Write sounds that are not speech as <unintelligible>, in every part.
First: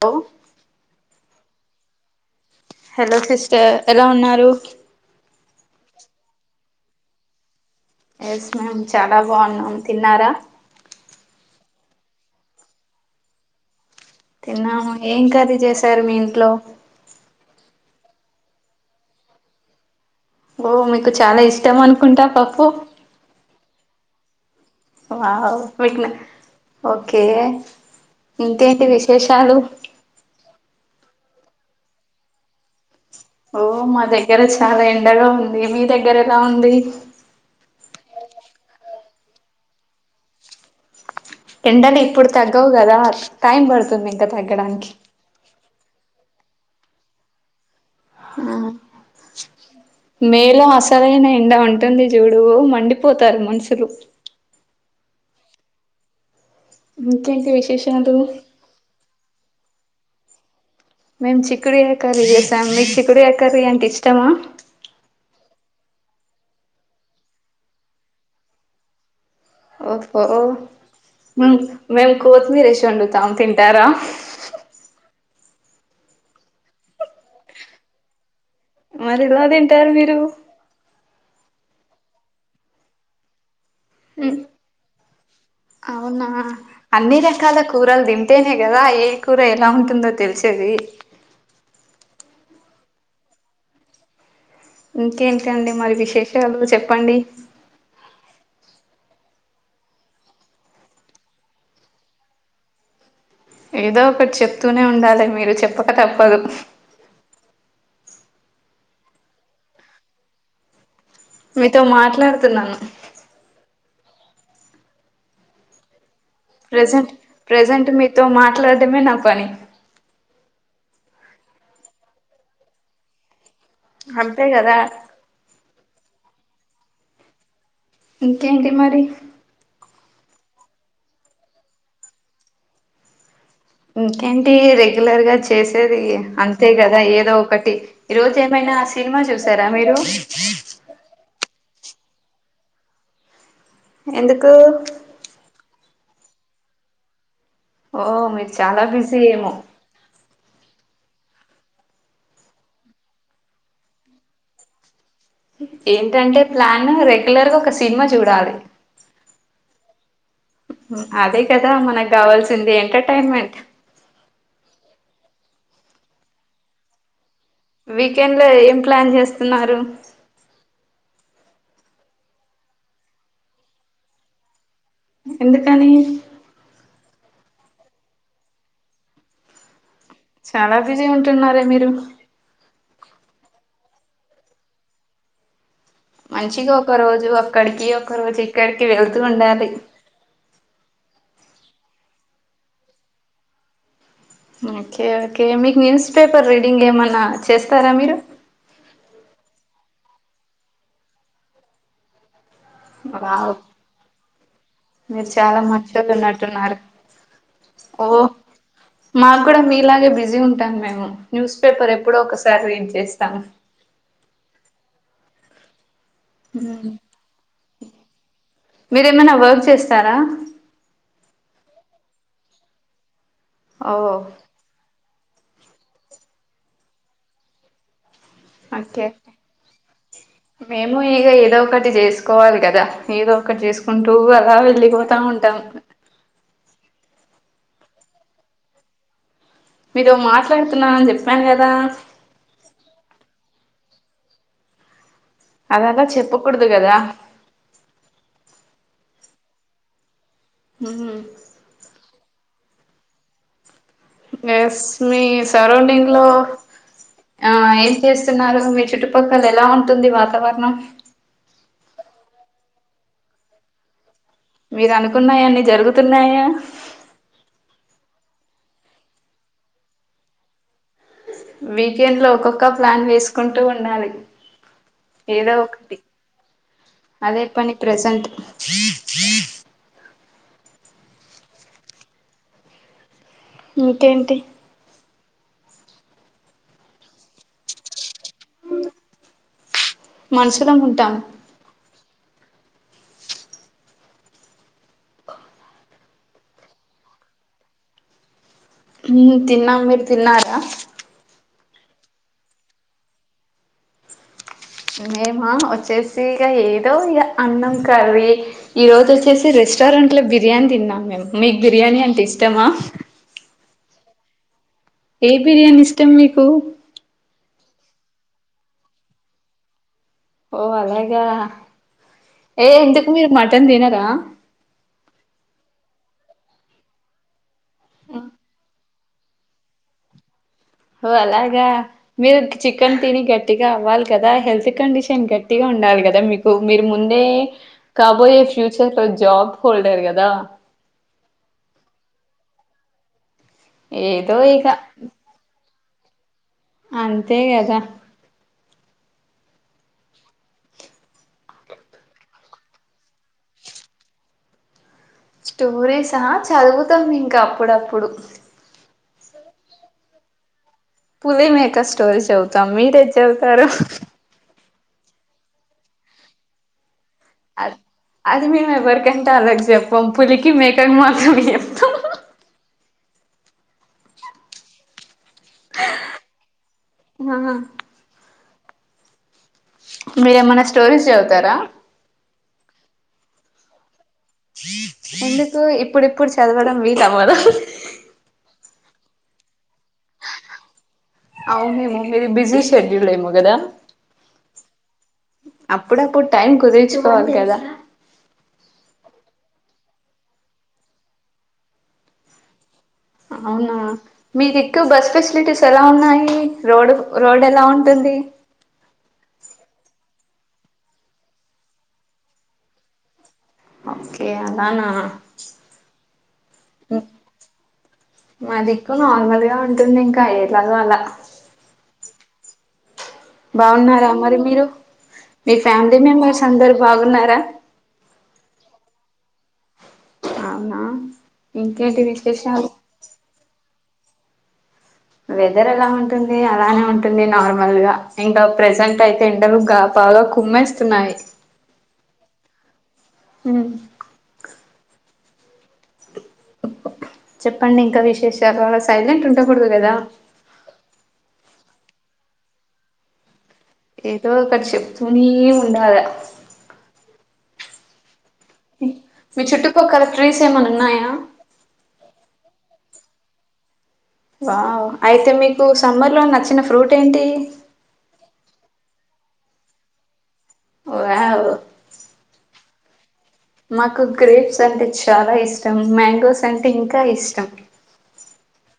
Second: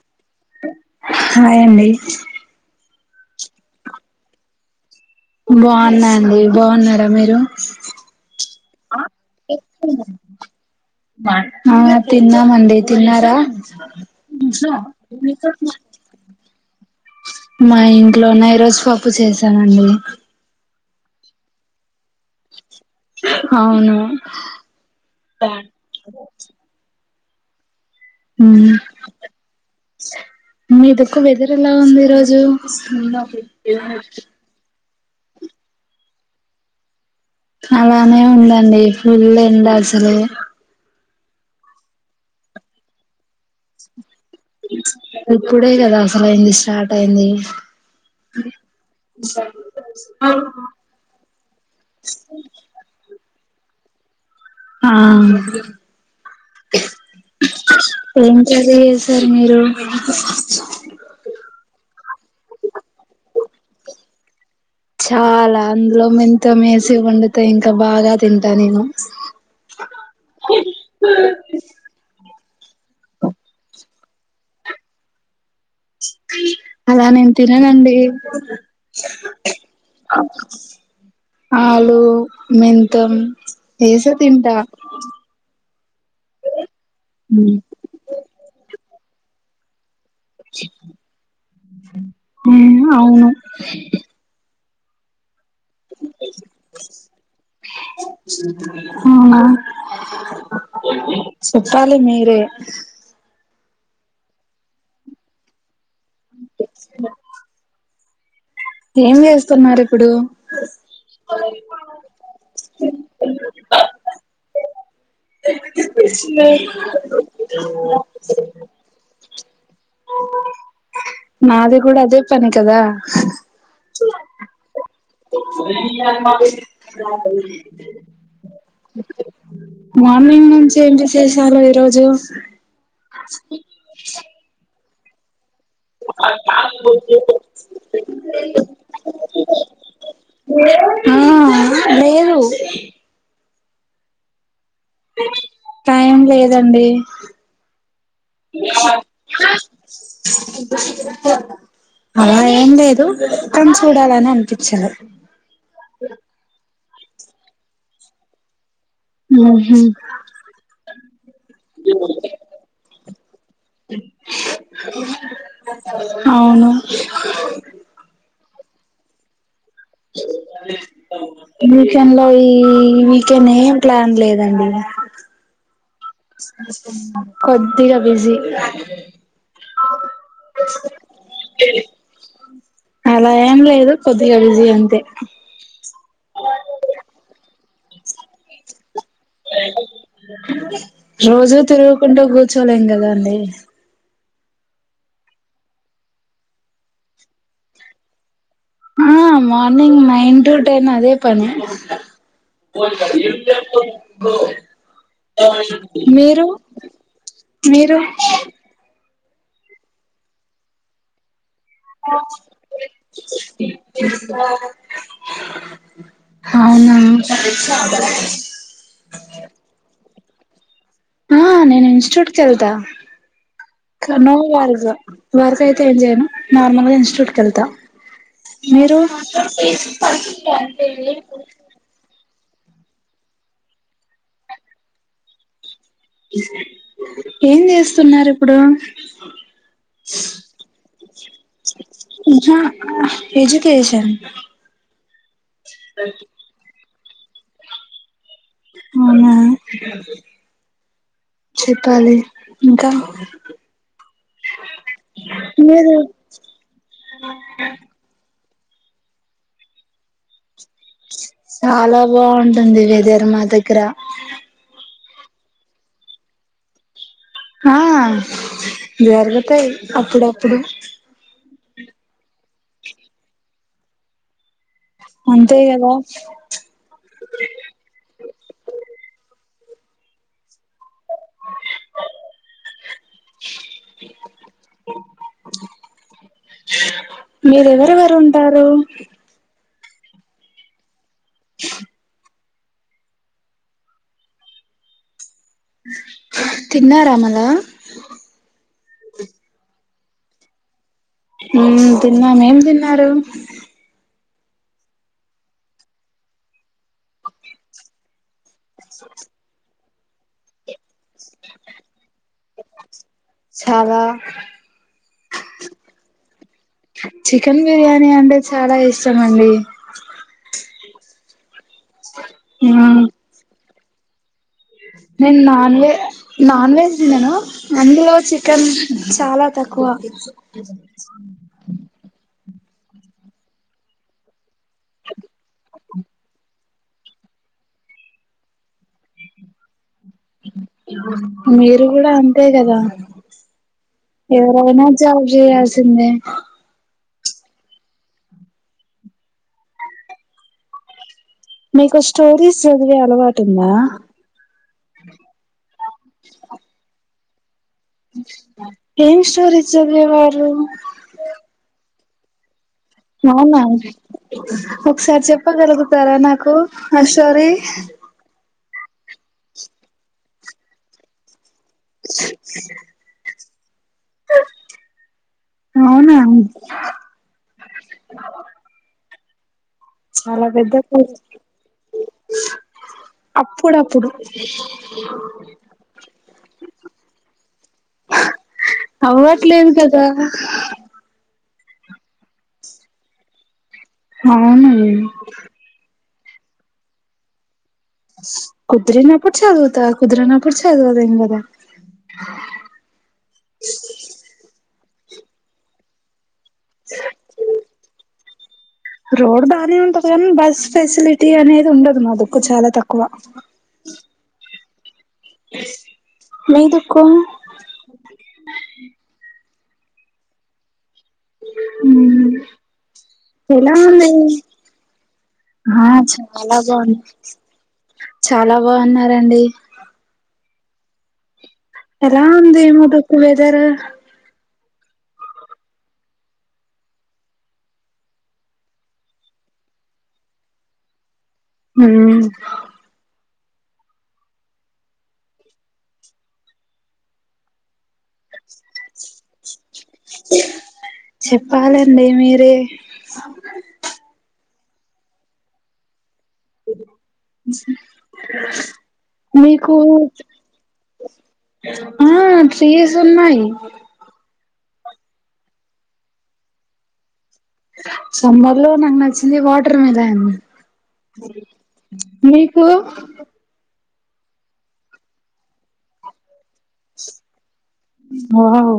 లో హాయండి hello sister ఎలా ఉన్నారు బాగున్నండి బాగున్నారా మీరు ఎస్ మ్యామ్ చాలా బాగున్నాం తిన్నారా తిందామండి తిన్నారా తిన్నాము ఏం కర్రీ చేసారు మీ ఇంట్లో మా ఇంట్లోనే ఈరోజు పప్పు చేసానండి ఓ మీకు చాలా ఇష్టం అనుకుంటా పప్పు అవును వావ్ మీక్ న ఓకే ఓకే ఇంకేంటి విశేషాలు ఇ వెదర్ ఎలా ఉంది ఈ రోజు ఓ మా దగ్గర చాలా ఏంటి ఎండగా ఉంది మీ దగ్గర ఎలా ఉంది అలానే ఉందండి ఫుల్ ఎండ అసలే ఎండలు ఇప్పుడు తగ్గవు కదా టైం పడుతుంది గ తగ్గడానికి ఇప్పుడే కదా అసలు అయింది స్టార్ట్ అయింది మేలో అసలైన ఎండ ఉంటుంది చూడువు మండిపోతారు మనుష చలు ఆ ఇంకేంటి విశేషాలు ఏంటి కర్రి చేసార్ మీరు మేము చిక్కుడుకాయ త్తమ చాలా అందులో మెంతం ఏసి వండుతే ఇంకా బాగా తింటా నేను. ఓహో ఊ మేమ్ కోత్మీర్ ఏష్ వండుతామ్ తింటారా. అలా నేన్ తిననండి. మరెలా తింటారు మీరు. ఆలూ, మెంతం ఏసే తింటా అవునా! అన్ని రకాల కూరల్ తింటేనే గదా ఏ ఏ కూర ఎలా ఉంటుందో తెలిసేది. <unintelligible> అవును ఇంకేంట్ టండి మరి విశేషాలు చెప్పండి. అవునా చెప్పాలి మీరే ఏదో ఒకటి చెప్తూనే ఉండాలి మీరు చెప్ ప్పక తప్పదు ఏం చేస్తున్నారు ఇప్పుడూ మీతో మాట్లాడుతున్నాను. ప్రజెంట్, ప్రజెంట్ మీతో మాట్లాడడమే నా పని. నాదే గూడా అదే పని కదా. అంతే గదా మా ఇంకేంటి మరి మార్నింగ్ నుంచి ఏంచి చేసారు ఈరోజు ఇంకేంటి <unintelligible> చేసేది అంతే గదా ఏదో ఒకటి. ఈ రోజు ఏమైనా సినిమా చూసారా మీరు. లేరు ఎందుకూ టైం లేదండి. ఓ మీరు చాలా బిజీ ఏమో. అలా ఏం లేదు. కాని చూడాలని అనిపిచ్చింది. ఏంటంటే ప్లాన్ నా రెగ్యులర్ గా ఒక సిన్మా చూడాలి. ఊహు అదే కదా మనక్ గావాల్సింది ఎంటర్టైన్మెంట్. అవును వీకెండ్ లో ఏం ప్లాన్ చేస్తున్నారు. వీకెండ్లో ఈ వీకెన్ ఏం ప్లాన్ లేదండి. ఎందుకని <unintelligible> కొద్దిగా బిజీ చాలా బిజీ ఉంటున్నారే మీరు అలా ఏం లేదు. కొద్దిగా బిజీ అంతే మంచిగా ఒక రోజు అ క్కడికి ఒక రోజ్ ఎక్కడిక్ వెళ్తూ ఉండాలి. రోజూ తిరుగుకుంటూ కూర్చోలేం కదా అండి. ఓకే ఓకే మీక్ న్యూన్స్ పేపర్ రీడింగ్ ఏమన్నా చేస్తారా మీరు. ఆ మార్నింగ్ నైన్ టూ టెన్ అదే పని. వావ్ మీరు చాలా మంచోళ్ళు మీరు ఉన్నట్టున్నారు మీరు ఓ మాకు కూడా మీలాగే బిజీ ఉంటాను మేము న్యూస్ పేపర్ ఎప్పుడో ఒకసారి రీడ్ చేస్తాను అవునా మీరేమైనా <unintelligible> వర్క్ చేస్తారా ఆ నేను ఇన్స్టిట్యూట్ కెల్తా ఓ <unintelligible> వర్క అయితే ఏం చేయ్యను. నార్మల్గా ఇన్స్టిట్యూట్ కెళ్తా మీరు ఓకే కోవాలి కదా ఏదో ఒకటి చేసుకుంటూ అలా వెళ్ళిపోతా ఉంటాం. ఏం చేస్తున్నారు ఇప్పుడు మీతో మాట్లాడుతున్నాని చెప్పాను కదా. ఎజ్యుకేషన్ అదంతా చెప్పకూడదు గదా అవునా హ్మ్ చెప్పాలి ఇంకా ఎస్ మీ మీరు సరౌండింగ్ లో ఆ ఏం చేస్ న్నారు మీ చుట్టుపక్కల ఎలా ఉంటుంది. వాతావరణం చాలా బావుంటుంది. వేదర్ మా దగ్గర మీరు అనుకున్నాయాన్నీ జరుగుతున్నాయా. ఆ జరుగుతాయి అప్పుడప్పుడు క ప్లాన్ వేసుకుంటూ ఉండాలి ఏదో అంతే కదా ఒకటి అదే పని ప్రెసెంట్ ఇంకేంటి మీరు ఎవరెవరున్ టారు మనుషులం ఉంటాం తిన్నారా మల ఉమ్మ్ తిన్నాం మీరు తిన్నారా ఉమ్మ్ తిన్నాం ఏం తిన్నారు మేమా వచ్చేసి ఇక ఏదో ఇగ అన్నం కర్రీ ఈ రోజు వచ్చేసి రెస్ స్టారంట్లో బిర్యానీ తిన్నాము మీకు బిర్యానీ అంటే ఇష్టమా చాలా ఏ బిర్యానీ ఇష్టం మీకు కెన్ బిర్యానీ అంటే చాలా ఇష్టమండి ఓ అలాగా ఏ మ్మ్ ఎందుకు మీరు మటన్ తిన టా నేను నాన్ వె నాన్ వెజ్ తినను అందులో చికెన్ చాలా తక్కువ హో అలాగా మీరు చికెన్ తిని గట్టిగా అవ్వాలి కదా హెల్త్ కండిషన్ గట్టిగా ఉండాలి కదా మీకు మీరు ముందే కాబోయే ఫ్యూచర్ లో జాబ్ హోల్డర్ గ మీరు కూడా అన్ తే గదా ఏదో ఇక ఎవరైనా జబ్ జెయ్యాల్స్ తుందే అంతే కదా మీకు స్టోరీస్ చదివే అలవాటుందా టోరీసా చదువుతం ఇన్ గప్ ప్పుడప్పుడు ఏం స్టోరీస్ చదివేవారు స్టోరీస్ చౌ తాం మీరేం అవునా చవుతారు ఒకసారి చెప్పగలుగుతారా నాకు ఆషోరీ అది అది మేము ఎవరికంటే వాళ్లకి చెప్పం పులికి మేకకి మాత్రం అవునా ఆ చాలా మీరేమైనా పెద్ద కథ స్టోరీస్ చదువుతారా అప్పుడప్పుడు ఎందుకు ఇప్పుడిప్పుడు చదవడం వీలవ్వదా అవ్వట్లేదు కదా అవునేమో మీరు బిజీ షెడ్యూల్ ఏమో కదా అవున అప్పుడప్పు టైం కుదిర్చుకోవాలి కదా కుదరనప్పుడు కుదిరినప్పుడు చదువుతా కుదరనప్పుడు చదవలేం కదా అవునా మీది మీకు బస్ ఫెసిలిటీస్ ఎలా ఉన్నాయి రోడ్ రోడ్ ఎలా ఉంటుంది రోడ్ బాగానే ఉంటది కానీ బస్ ఫెసిలిటీ అనేది ఉండదు మా దకు చాలా తక్కువ ఓకే అలాానా మీ దిక్కు <unintelligible> అలాగో అలాగా హు బాగున్నారా మరి మీరు మీ ఆ ఫ్యామిలీ మెంబర్స్ చాలా అందరు బాగుంది బాగున్నారా చాలా బాగున్నారంండి అవునా ఇంకేంటి ఎలా ఉంది విశేషాలు <unintelligible> జర వెదర్ ఎలా ఉంటుంది అలానే ఉంటుంది నార్మల్ గా ఇంకా ప్రజెంట్ అయితే ఎండలుగా బాగా కుమ్మేస్తున్నాయి ఉమ్ హ చెప్పండి ఇంకా విశేషాలు సైలెంట్ ఉండకూడదు కదా చెప్పాలండి మీరే ఏదో ఒక్కటి చెప్తూనే ఉండాలా అ మీ మీకు చుట్టుపక్కల ట్రీస్ ఏమైనా ఉన్నాయా ఆ ట్రీస్ ఉన్నాయి వావ్ అయితే మీకు సమ్మర్ లో నచ్చిన ఫ్రూట్ ఏంటి సంబర్ లో నాకు నచ్చింది వాటర్ మెలాన్ వావ్ మీకు మాకు గ్రేప్స్ అంటే చాలా ఇష్టం మ్యాంగోస్ అంటే ఇంకా ఇష్టం వావ్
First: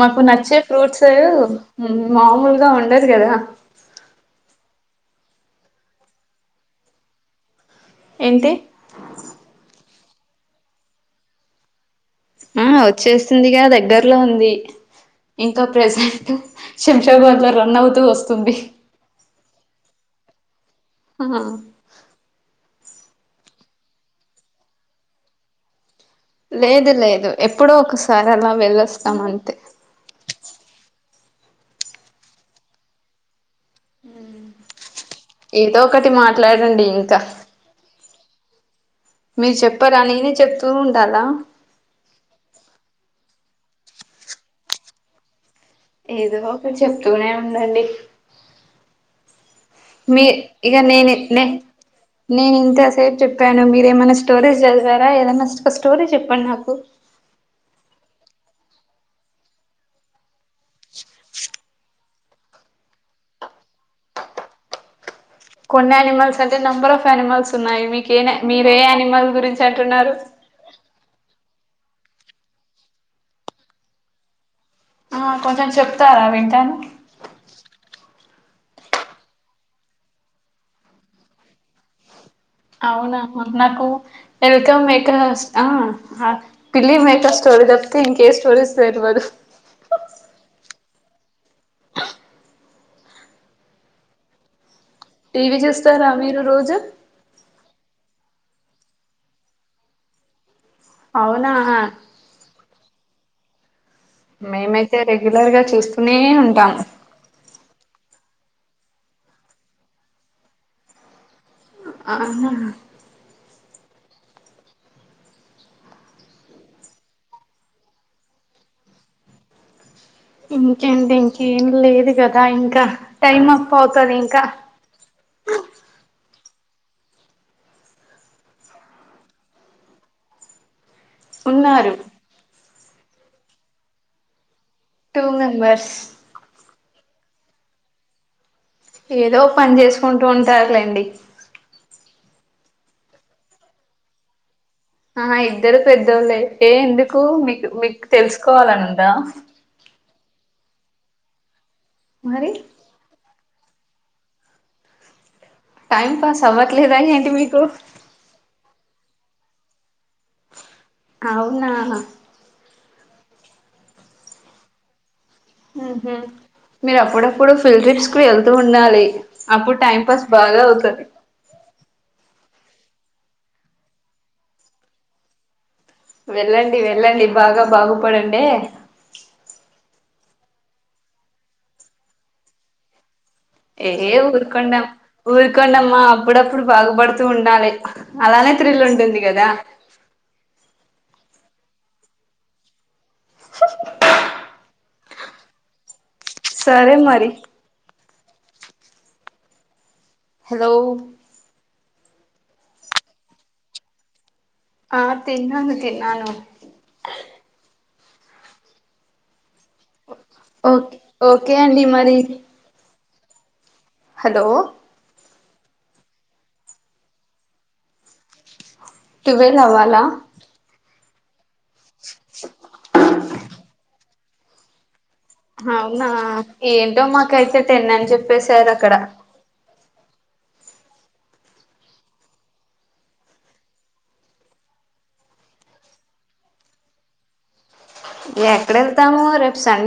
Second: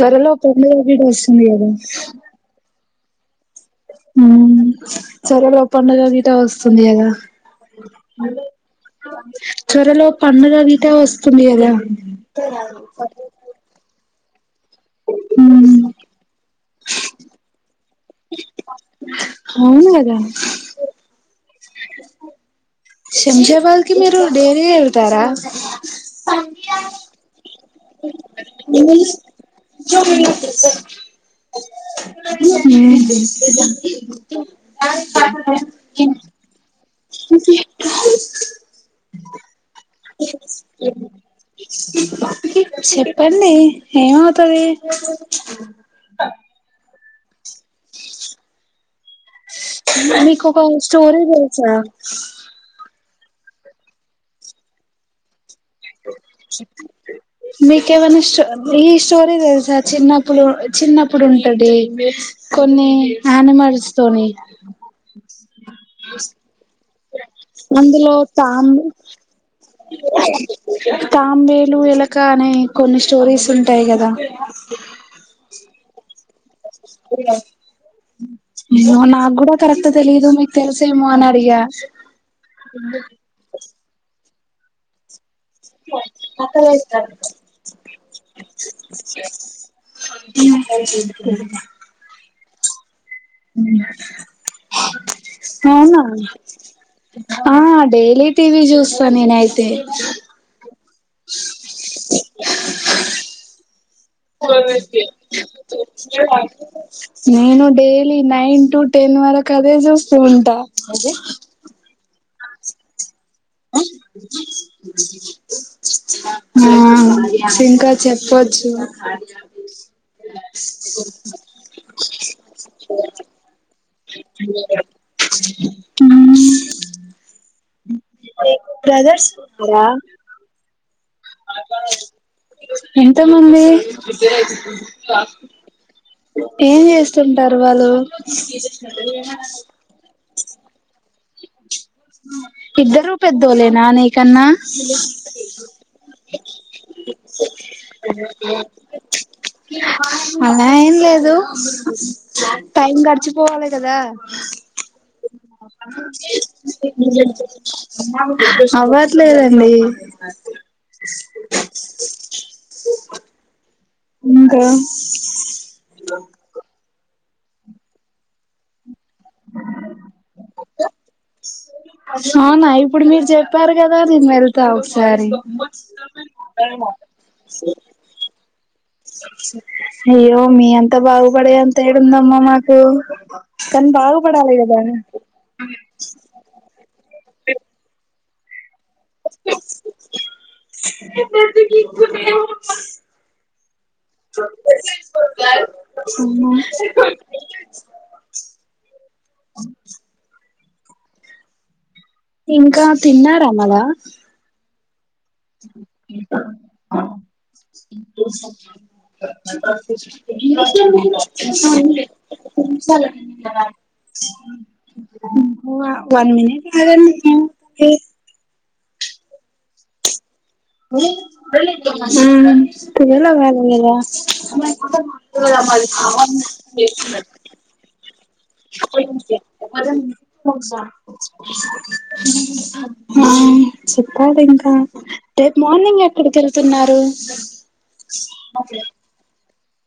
మాకు నచ్చే పండుగ గిట ఫ్రూట్స్ వస్తుంది కదా మామూలుగా ఉండదు కదా ఉమ్ సరేలే పండుగ గిట వస్తుంది కదా ఏంటి చర లో పండుగ గిటా వస్తుంది కదా ఆ వచ్చేస్తుందిగా దగ్గర ట్లో ఉంది ఇంక మ్మ్ ప్రెజెంట్ శంషాబాద్లో రన్ అవుతు వస్తుంది అవును గదా ఆ శంషాబాద్ కి మీరు డైలీ వెళ్తారా లేదు లేదు ఎ ఎప్పుడో ఒకసా <unintelligible> మ్మ్ ఏదో ఒకటి మాట్లాడండి ఇం క్క మీరు చెప్పరా నేనే చెప్తూ ఉండాలా చెప్పండి ఏమవుతుది ఏదో ఒక చెప్ <unintelligible> ఉందండి మీ మీకు ఒక ఇక నేను స్టోరీ నే తెలుసా నేను ఇంత సేపు చెప్పాను మీరేమన్నా స్టోరేజ చదివారా ఏద మ మీకేవనాష్ట ఈ స్టోరీ తెలుసా చిన్న ఇప్పుడు చిన్నప్పుడు ఉంటది కొన్ని హాన మరుస్తోని కొన్ని యానిమల్స్ అంటే నెంబర్ ఆఫ్ యానిమల్స్ ఉన్నాయి అందులో మీకే తాం మీరు ఏ యానిమల్ గురించి అంటున్నారు ఇలు ఎలక అనే కొన్ని స్టోరీస్ ఉంటాయి కదా ఆ కొంచెం చెప్తారా వింటను నాకు కూడా కరెక్ట్ తెలిదు మీకు తెలుసేమో అని అడిగా అవునా మంత నాకు వెల్కమ్ మేక్స్ ఆ పిల్లి మేకప్ స్టోరీ అప్త ఇంకే స్టోరీస్ర్బదు అ అ టీవీ అవన చూస్తారా మీరు రోజు హా డైలీ టీవీ చూస్తా నేనైతే అవునాహా మేమైతే రెగ్యులర్ గా చూస్తూనే ఉంటాం నేను డే నైన్ టు టెన్ వరకు అదే చూస్త ఉంటా ఆ హా ఆ ఇంకా చెప్పచ్చు ఇంకేంటి ఇంకేం లేదు కదా ఇంకా టైం అప్పు అవుతు హమ్ బ్రదర్స్ ఉన్నారా ఉన్నారు ఎంత మంది టూ మెంబర్స్ ఏం చేస్తుంటారు వాళ్ళు ఏదో పని చేసుకుంటూ ఉంటారులేండి ఇద్దర రూపయద్దోలేనా న కన్నా ఆ ఇద్దరు పెద్దోళ్ళ ఏ ఎందుకు మీకు మీకు తెలుసుకోవాలన్నందా అలా ఏం లేదు మరి టైమ్ గటిచ పోవాలి కదా టైం పాస్ అవ్వట్లేదా ఏంటి మీకు అవ్వట్లేదండి అవునా ఓ ఇంకా మీరుప్పుడ ఇప్పుడు ఫిల్డ్ ట్రిప్స్ కు వెళ్తూ ఉండాలి అప్పుడు టైం పాస్ బాగా అవుతది అవునా ఇప్పుడు మీరు చెప్పారు కదా నేను వెళ్తా ఒకసారి వెళ్ళండి వెళ్ళండి బాగా బాగుపడండే అయ్యో మీ అంత బాగుపడే అంత ఏడుందమ్మా మాకు కానీ ఏ బాగుపడాలి ఊరుకండ కదా ఊరుకోండమ్మా అప్పుడప్పుడు బాగుపడుతూ ఉండాలే అలానే థ్రిల్ ఉంటుంది కదా <inaudible> అ సరే మరి అ హలో ఇంకా తిన్నారామలా ఆ తిన్నాను తిన్నాను ఓకే ఓకే అండి <inaudible> మరి ఆ హలో వన్ మనిట్ <unintelligible> టువెల్ అవ్వాలా మీ ఉం టువెల్ అవ్వాలా గ దా స అవునా ఏంటో మాకై తే టెన్న అని చెప్ప పేసరక్కడ అ చెప్పాలి ఇంకా రేపు మార్నింగ్ ఎక్కడికి ఎళ్తున్నారు ఎక్కడెళ్తాము రెప్ సండే